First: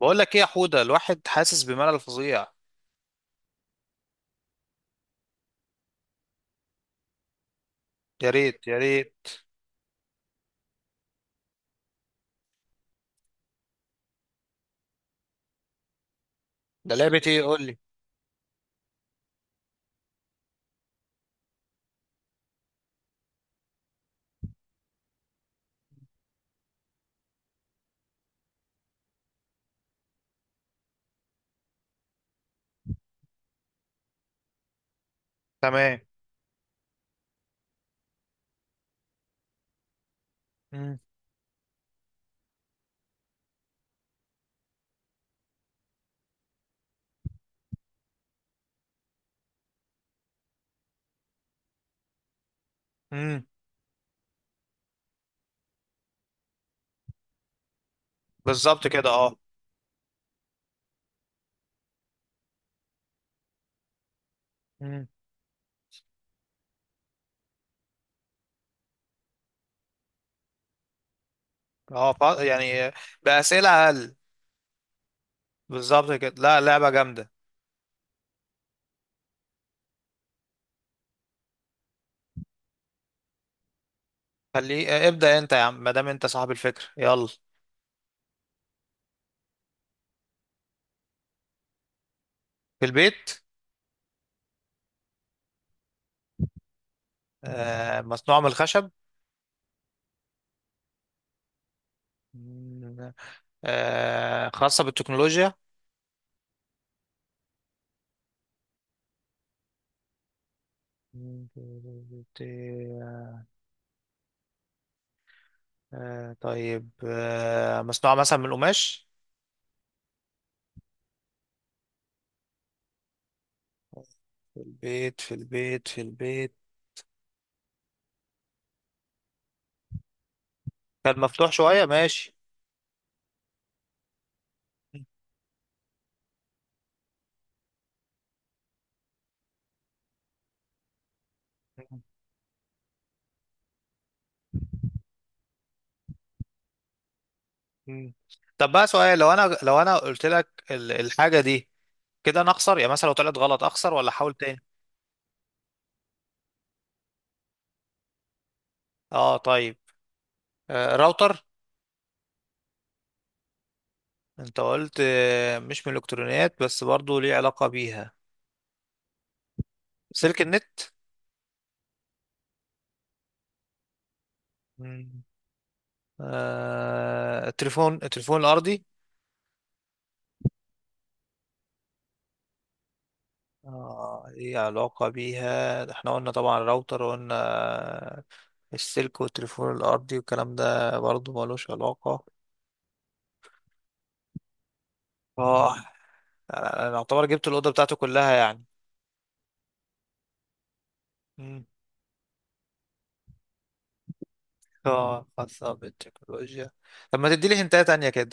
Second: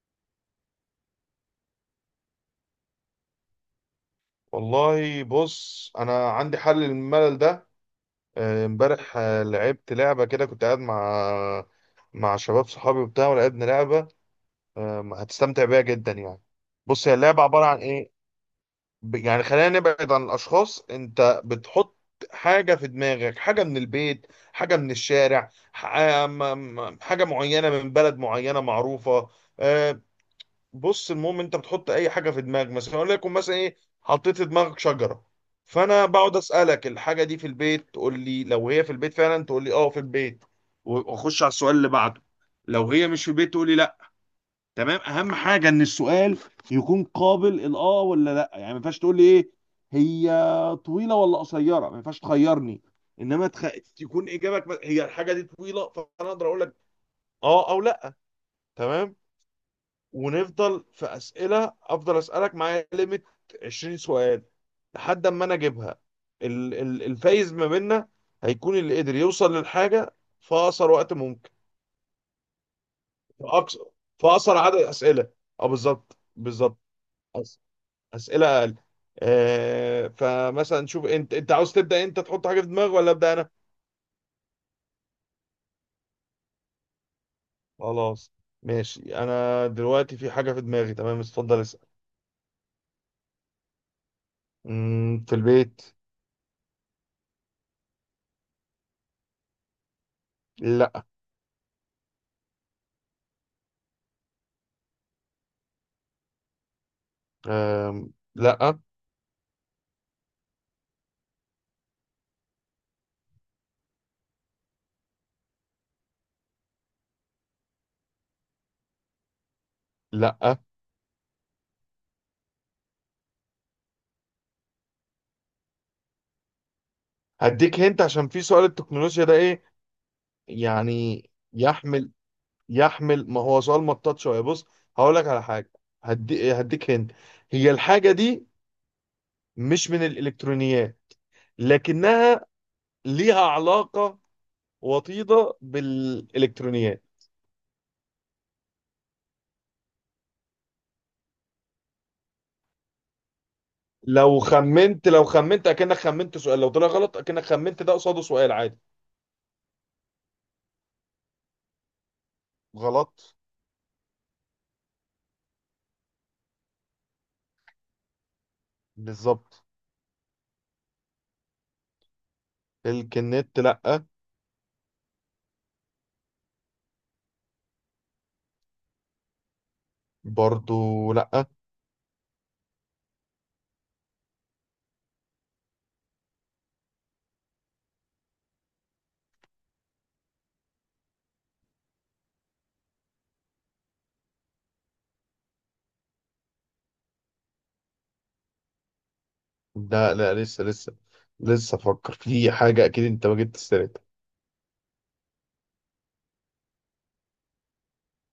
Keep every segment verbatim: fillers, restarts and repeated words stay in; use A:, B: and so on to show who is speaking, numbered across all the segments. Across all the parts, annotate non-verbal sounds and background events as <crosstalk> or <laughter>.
A: بقول لك ايه يا حوده؟ الواحد حاسس بملل فظيع.
B: والله بص انا عندي حل للملل ده.
A: يا ريت
B: آه،
A: يا
B: امبارح،
A: ريت
B: آه، لعبت لعبه كده، كنت قاعد مع مع شباب صحابي وبتاع، ولعبنا لعبه. آه، هتستمتع بيها جدا يعني.
A: ده
B: بص، هي
A: لعبة ايه؟
B: اللعبه
A: قول
B: عباره عن
A: لي.
B: ايه؟ ب- يعني خلينا نبعد عن الاشخاص. انت بتحط حاجه في دماغك، حاجه من البيت، حاجه من الشارع، ح- آه، م- م- حاجه معينه من بلد معينه معروفه. آه، بص، المهم انت بتحط اي حاجه في دماغك. مثلا اقول لكم، مثلا ايه حطيت في دماغك؟ شجره.
A: تمام.
B: فانا بقعد اسالك الحاجه دي في البيت، تقول لي لو هي في البيت فعلا تقول لي اه في البيت،
A: امم.
B: واخش على السؤال اللي بعده. لو هي مش في البيت تقول لي لا. تمام، اهم حاجه ان السؤال يكون قابل الاه ولا لا. يعني ما ينفعش تقول لي ايه هي، طويله ولا قصيره. ما ينفعش تخيرني.
A: امم.
B: انما تخ... تكون اجابك هي الحاجه دي طويله، فانا اقدر اقول لك اه او لا.
A: بالظبط كده،
B: تمام.
A: اه.
B: ونفضل في اسئله، افضل اسالك معايا ليميت عشرين سؤال،
A: امم.
B: لحد اما انا اجيبها. ال- ال- الفايز ما بيننا هيكون اللي قدر يوصل للحاجه في اقصر وقت ممكن.
A: اه، فا- يعني
B: في
A: بأسئلة
B: اقصر
A: اقل.
B: في اقصر عدد اسئله. اه،
A: بالظبط
B: بالظبط
A: كده. لا،
B: بالظبط.
A: لعبة جامدة.
B: أس- اسئله اقل. آه فمثلا نشوف، انت انت عاوز تبدا، انت تحط حاجه في دماغك، ولا ابدا انا؟
A: خليه، آه، ابدأ انت يا عم، ما دام انت صاحب الفكرة، يلا.
B: خلاص ماشي، انا دلوقتي في حاجه في دماغي، تمام اتفضل اسال.
A: في البيت.
B: مم، في البيت.
A: آه، مصنوع من الخشب؟
B: لا.
A: مم. آه، خاصة بالتكنولوجيا؟
B: آم، لا.
A: مم. آه طيب، آه مصنوعة مثلا من القماش؟
B: لا.
A: في البيت، في البيت، في البيت
B: هديك هنت، عشان في سؤال التكنولوجيا ده ايه
A: كان
B: يعني؟
A: مفتوح شوية،
B: يحمل،
A: ماشي.
B: يحمل. ما هو سؤال مطاط شويه. بص
A: مم.
B: هقول لك على حاجه، هدي هديك هنت. هي الحاجه دي مش من الالكترونيات، لكنها ليها علاقه وطيده بالالكترونيات.
A: مم. طب بقى سؤال، لو انا لو انا قلت لك ال- الحاجة دي كده انا اخسر؟ يعني مثلا لو طلعت غلط اخسر ولا احاول
B: لو
A: تاني؟
B: خمنت لو خمنت اكنك خمنت سؤال، لو طلع غلط اكنك خمنت، ده قصاده سؤال عادي.
A: اه طيب. آه، راوتر.
B: غلط.
A: انت قلت آه مش من الالكترونيات بس برضو ليه علاقة بيها.
B: بالظبط.
A: سلك النت.
B: الكنت لا.
A: مم. آه، التليفون، التليفون الارضي.
B: برضو لا
A: اه ليه علاقة بيها، احنا قلنا طبعا راوتر، وقلنا آه، السلك والتليفون الارضي والكلام ده برضو ملوش علاقة. اه. انا أنا اعتبر جبت الاوضه بتاعته كلها يعني.
B: لا. لا، لسه لسه
A: مم.
B: لسه افكر في حاجه اكيد انت ما جبت سيرتها.
A: اه خاصه بالتكنولوجيا. طب ما تديلي هنتايه تانية كده.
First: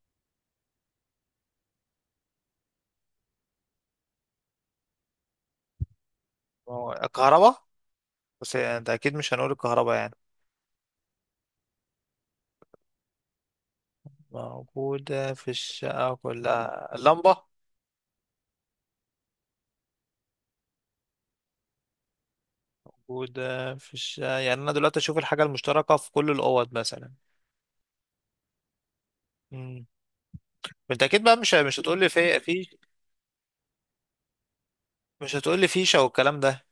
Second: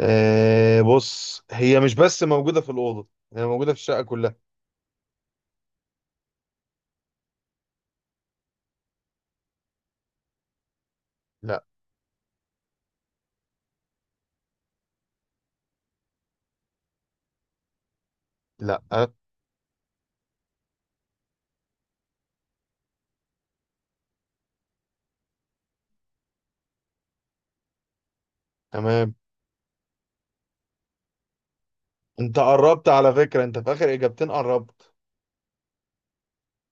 B: أه بص، هي مش بس موجوده في الاوضه، هي موجوده في الشقه كلها.
A: ما هو الكهرباء، بس انت اكيد مش هنقول الكهرباء يعني.
B: لا.
A: موجوده في الشقه كلها، اللمبه.
B: لا أه.
A: موجوده في الشقه، يعني انا دلوقتي اشوف الحاجه المشتركه في كل الاوض مثلا.
B: تمام،
A: مم. انت اكيد بقى مش مش هتقول لي
B: انت
A: في في
B: قربت على فكره، انت في اخر اجابتين قربت.
A: مش هتقول لي فيشه والكلام ده.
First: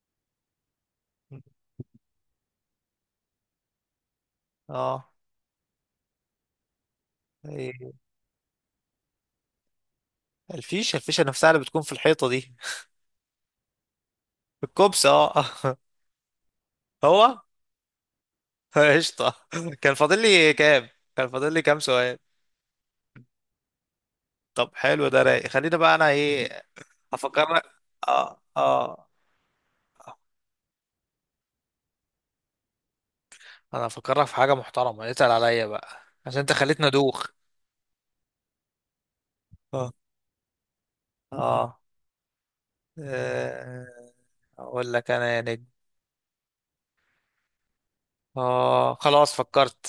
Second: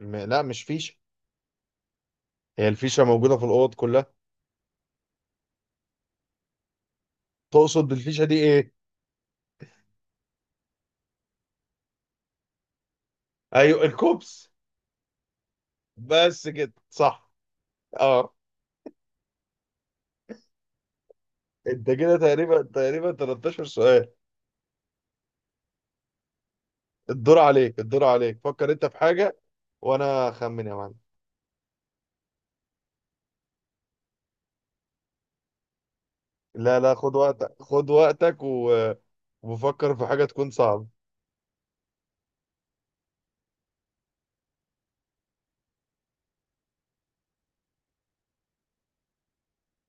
B: م لا، مش فيشه،
A: مم.
B: هي الفيشه موجوده في الاوض كلها.
A: اه.
B: تقصد
A: إيه.
B: بالفيشه دي ايه؟
A: الفيشه، الفيشه نفسها اللي بتكون في الحيطه دي.
B: ايوه، الكوبس.
A: الكوبس، اه. <laughs>
B: بس كده صح.
A: هو.
B: اه،
A: <laughs> قشطة. كان فاضل لي كام، كان فاضل لي كام
B: انت كده
A: سؤال؟
B: تقريبا تقريبا تلتاشر سؤال.
A: طب حلو، ده رايق. خلينا بقى انا ايه.
B: الدور
A: افكرك.
B: عليك الدور عليك،
A: اه،
B: فكر انت في
A: اه.
B: حاجه وانا اخمن يا معلم.
A: انا افكرك في حاجة محترمة، اتقل عليا بقى عشان انت
B: لا
A: خليتنا
B: لا خد
A: دوخ.
B: وقتك، خد وقتك و...
A: اه.
B: وفكر في حاجة تكون صعبة.
A: اه. آه. اقول لك انا يا نجم، اه خلاص فكرت.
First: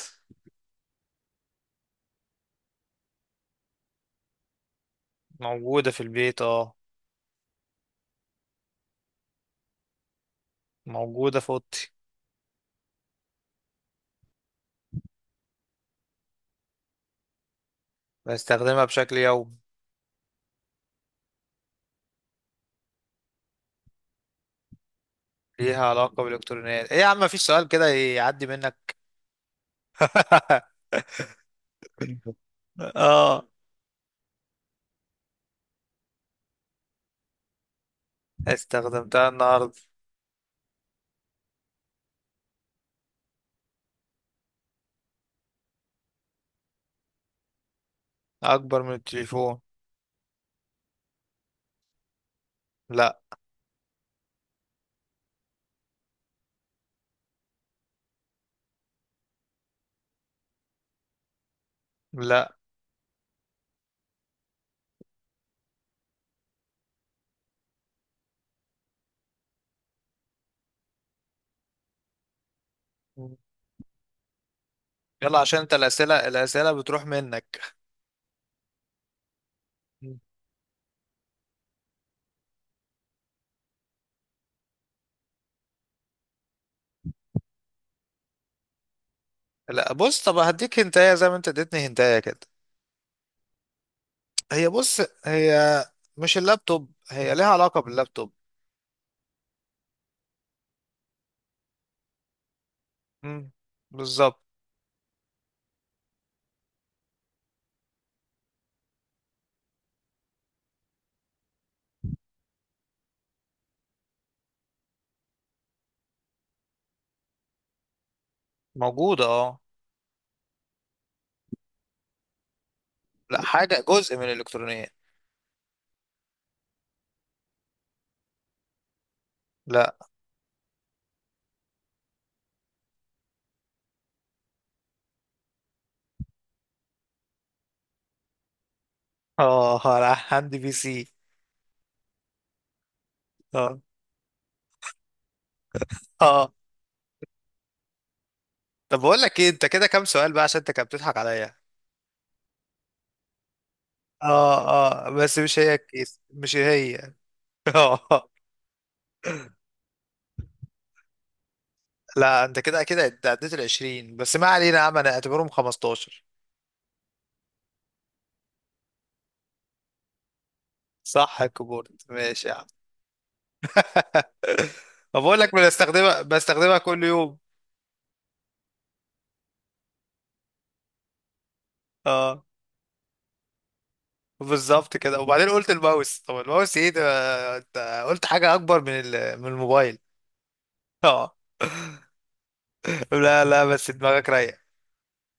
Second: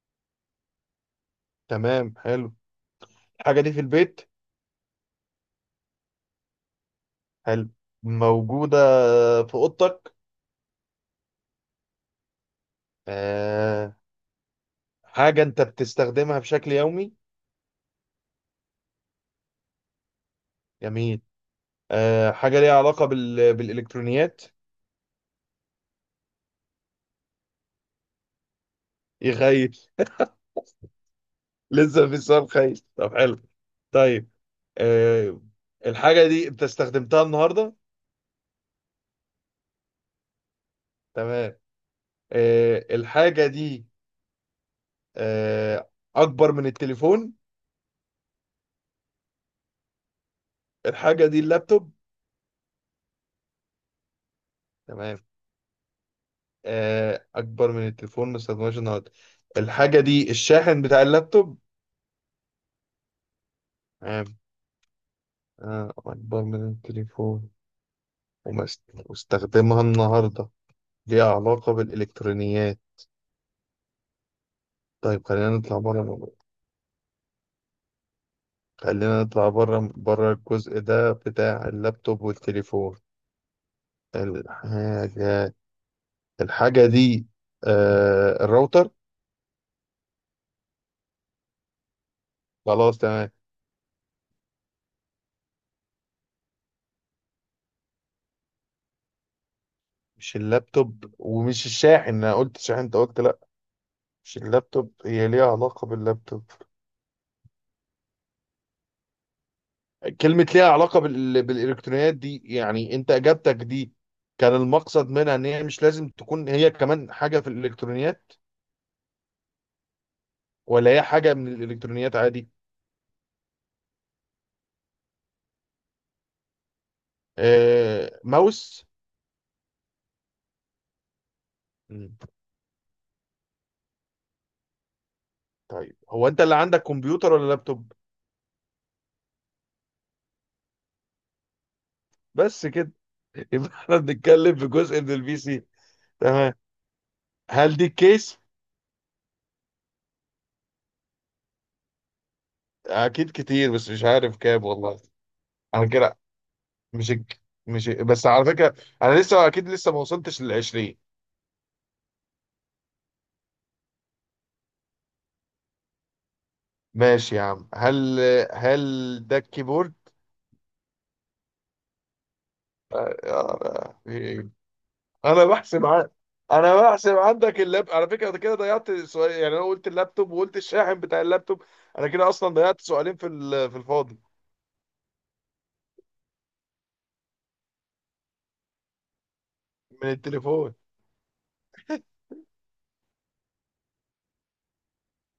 B: تمام حلو. الحاجة دي في البيت.
A: موجودة في البيت، اه.
B: حلو. موجودة في أوضتك.
A: موجودة في اوضتي.
B: آه، حاجة أنت بتستخدمها بشكل يومي.
A: بستخدمها بشكل يومي.
B: جميل. آه، حاجة ليها علاقة بال... بالإلكترونيات.
A: ليها علاقة بالالكترونيات. ايه يا عم؟ مفيش سؤال كده يعدي منك.
B: يخيل. <laughs>
A: <laughs>
B: لسه في السؤال خيل. طب حلو.
A: اه.
B: طيب. آه الحاجة دي أنت استخدمتها النهاردة.
A: استخدمتها النهاردة.
B: تمام. آه الحاجة دي، آه أكبر من التليفون.
A: أكبر من التليفون.
B: الحاجة دي اللابتوب.
A: لا.
B: تمام. آه، اكبر من التليفون ما استخدمهاش النهارده. الحاجه دي الشاحن بتاع اللابتوب.
A: لا،
B: تمام. آه، اكبر من التليفون، وما است- واستخدمها النهارده، ليها علاقه بالالكترونيات. طيب،
A: يلا
B: خلينا
A: عشان أنت
B: نطلع بره.
A: الأسئلة الأسئلة بتروح منك.
B: خلينا نطلع بره،
A: مم.
B: بره الجزء ده بتاع اللابتوب والتليفون. الحاجه الحاجه دي، آه، الراوتر.
A: لا بص، طب هديك هنتاية زي ما أنت اديتني هنتاية كده.
B: خلاص تمام.
A: هي بص هي مش اللابتوب، هي ليها علاقة باللابتوب.
B: مش اللابتوب ومش الشاحن، انا قلت شاحن انت قلت لا.
A: مم.
B: مش
A: بالظبط.
B: اللابتوب، هي ليها علاقة باللابتوب. كلمة ليها علاقة بال... بالإلكترونيات دي، يعني أنت إجابتك دي كان المقصد منها إن هي مش لازم تكون هي كمان حاجة في الإلكترونيات،
A: موجودة، اه.
B: ولا هي حاجة من الإلكترونيات عادي.
A: لا، حاجة جزء من الإلكترونية.
B: آه... ماوس.
A: لا.
B: مم. طيب، هو أنت اللي عندك كمبيوتر ولا لابتوب؟
A: اه، لا، عندي بي سي.
B: بس كده. <laughs> يبقى
A: اه.
B: احنا بنتكلم في جزء من البي سي.
A: اه.
B: تمام. هل دي الكيس؟
A: طب بقول لك ايه، انت كده كام سؤال بقى؟ عشان انت كده بتضحك عليا.
B: أكيد كتير، بس مش عارف كام والله.
A: اه. اه بس مش هي
B: أنا كده
A: الكيس، مش
B: مش
A: هي. <laughs>
B: مش بس على فكرة، أنا لسه أكيد، لسه ما وصلتش لل عشرين.
A: لا، انت كده كده عد- عديت ال عشرين، بس ما علينا يا عم، انا اعتبرهم خمسة عشر.
B: ماشي يا عم. هل هل ده الكيبورد؟
A: صح، الكيبورد، ماشي يا عم.
B: آه،
A: <laughs>
B: إيه.
A: ما بقول
B: انا
A: لك،
B: بحسب ع...
A: بستخدمها
B: انا
A: بستخدمها كل
B: بحسب
A: يوم،
B: عندك اللاب. على فكره أنا كده ضيعت سؤال، يعني انا قلت اللابتوب وقلت الشاحن بتاع اللابتوب. انا كده
A: اه.
B: اصلا ضيعت سؤالين في ال- في الفاضي.
A: بالظبط كده. وبعدين قلت الماوس؟ طب الماوس ايه ده؟ انت قلت حاجة اكبر من ال- من الموبايل.
B: من التليفون.
A: اه. لا لا، بس دماغك رايقة.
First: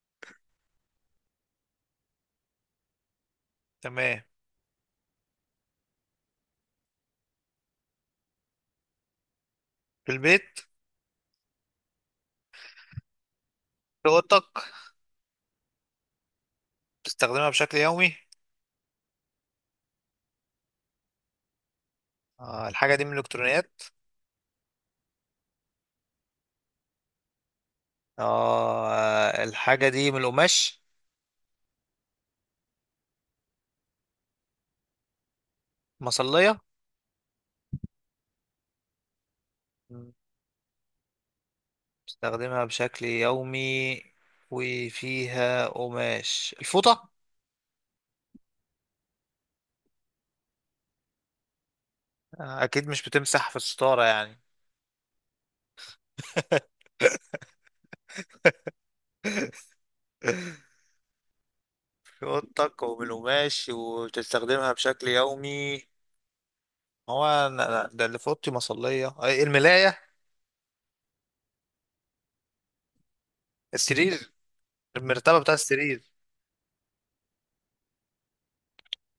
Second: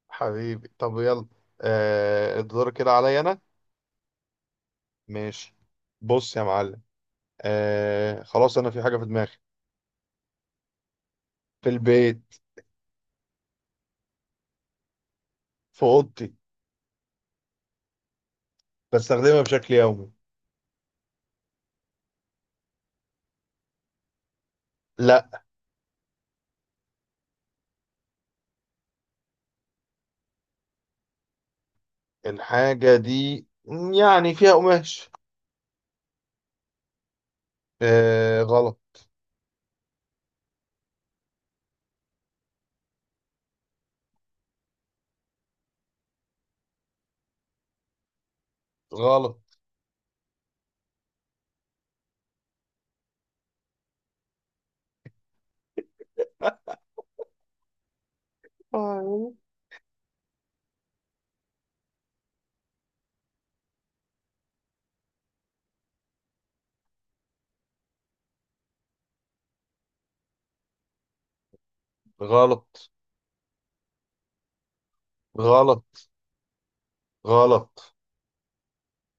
B: حبيبي طب يلا، آه الدور كده عليا انا.
A: تمام.
B: ماشي. بص يا معلم، آه خلاص انا في حاجه في دماغي.
A: في البيت.
B: في البيت.
A: في اوضتك.
B: في اوضتي.
A: بتستخدمها بشكل يومي.
B: بستخدمها بشكل يومي.
A: آه، الحاجة دي من الالكترونيات.
B: لا.
A: آه، الحاجة دي من القماش.
B: الحاجه دي يعني فيها قماش.
A: مصلية.
B: آه غلط.
A: استخدمها بشكل يومي وفيها قماش، الفوطة.
B: غلط.
A: أكيد مش بتمسح في الستارة يعني. <laughs>
B: آه،
A: في أوضتك ومن قماش وبتستخدمها بشكل يومي. هو أنا- أنا- ده اللي في أوضتي مصلية، أي الملاية.
B: غلط.
A: السرير. المرتبة بتاع
B: غلط.
A: السرير.
B: غلط.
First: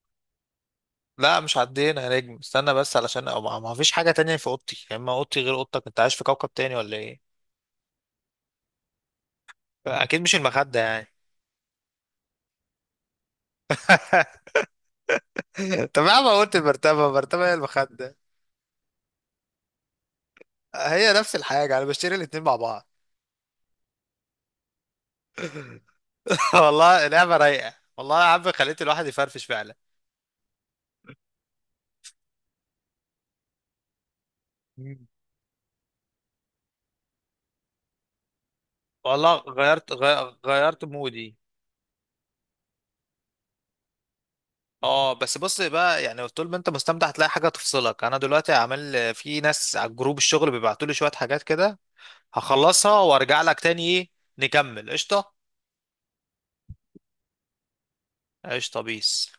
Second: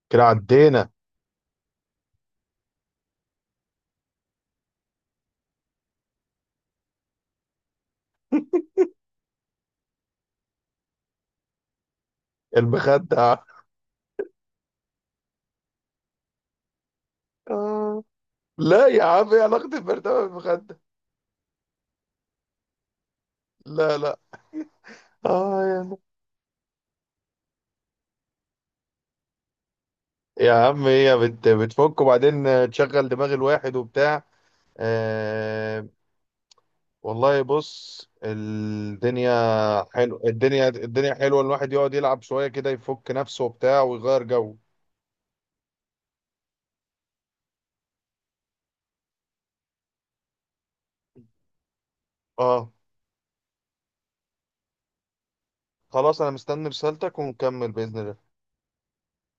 B: كده عدينا.
A: لا مش عدينا يا نجم، استنى بس، علشان أو ما ما فيش حاجة تانية في أوضتي، يا إما أوضتي غير أوضتك، أنت عايش في كوكب تاني ولا إيه؟ أكيد مش المخدة يعني.
B: المخدة.
A: <laughs> طب يا عم، قلت المرتبة، المرتبة هي
B: آه،
A: المخدة؟
B: لا يا عم، ايه علاقة البرطمان بالمخدة.
A: هي نفس الحاجة، أنا بشتري الاتنين مع بعض.
B: لا لا. آه، يلا.
A: <laughs> والله لعبة رايقة، والله يا عم خليت الواحد يفرفش فعلا.
B: يا عم هي بت بتفك وبعدين تشغل دماغ الواحد وبتاع.
A: مم.
B: آه. والله بص الدنيا،
A: والله غيرت،
B: حلو،
A: غي-
B: الدنيا
A: غيرت
B: الدنيا
A: مودي.
B: حلوة. الواحد يقعد يلعب شوية كده، يفك نفسه وبتاع ويغير جو.
A: اه بس بص بقى، يعني طول ما انت مستمتع هتلاقي حاجه تفصلك. انا دلوقتي عامل في ناس على جروب الشغل بيبعتوا لي شويه حاجات كده،
B: اه
A: هخلصها وارجع لك تاني، ايه نكمل؟ قشطه.
B: خلاص، انا مستني رسالتك ونكمل بإذن الله.
A: قشطه، بيس.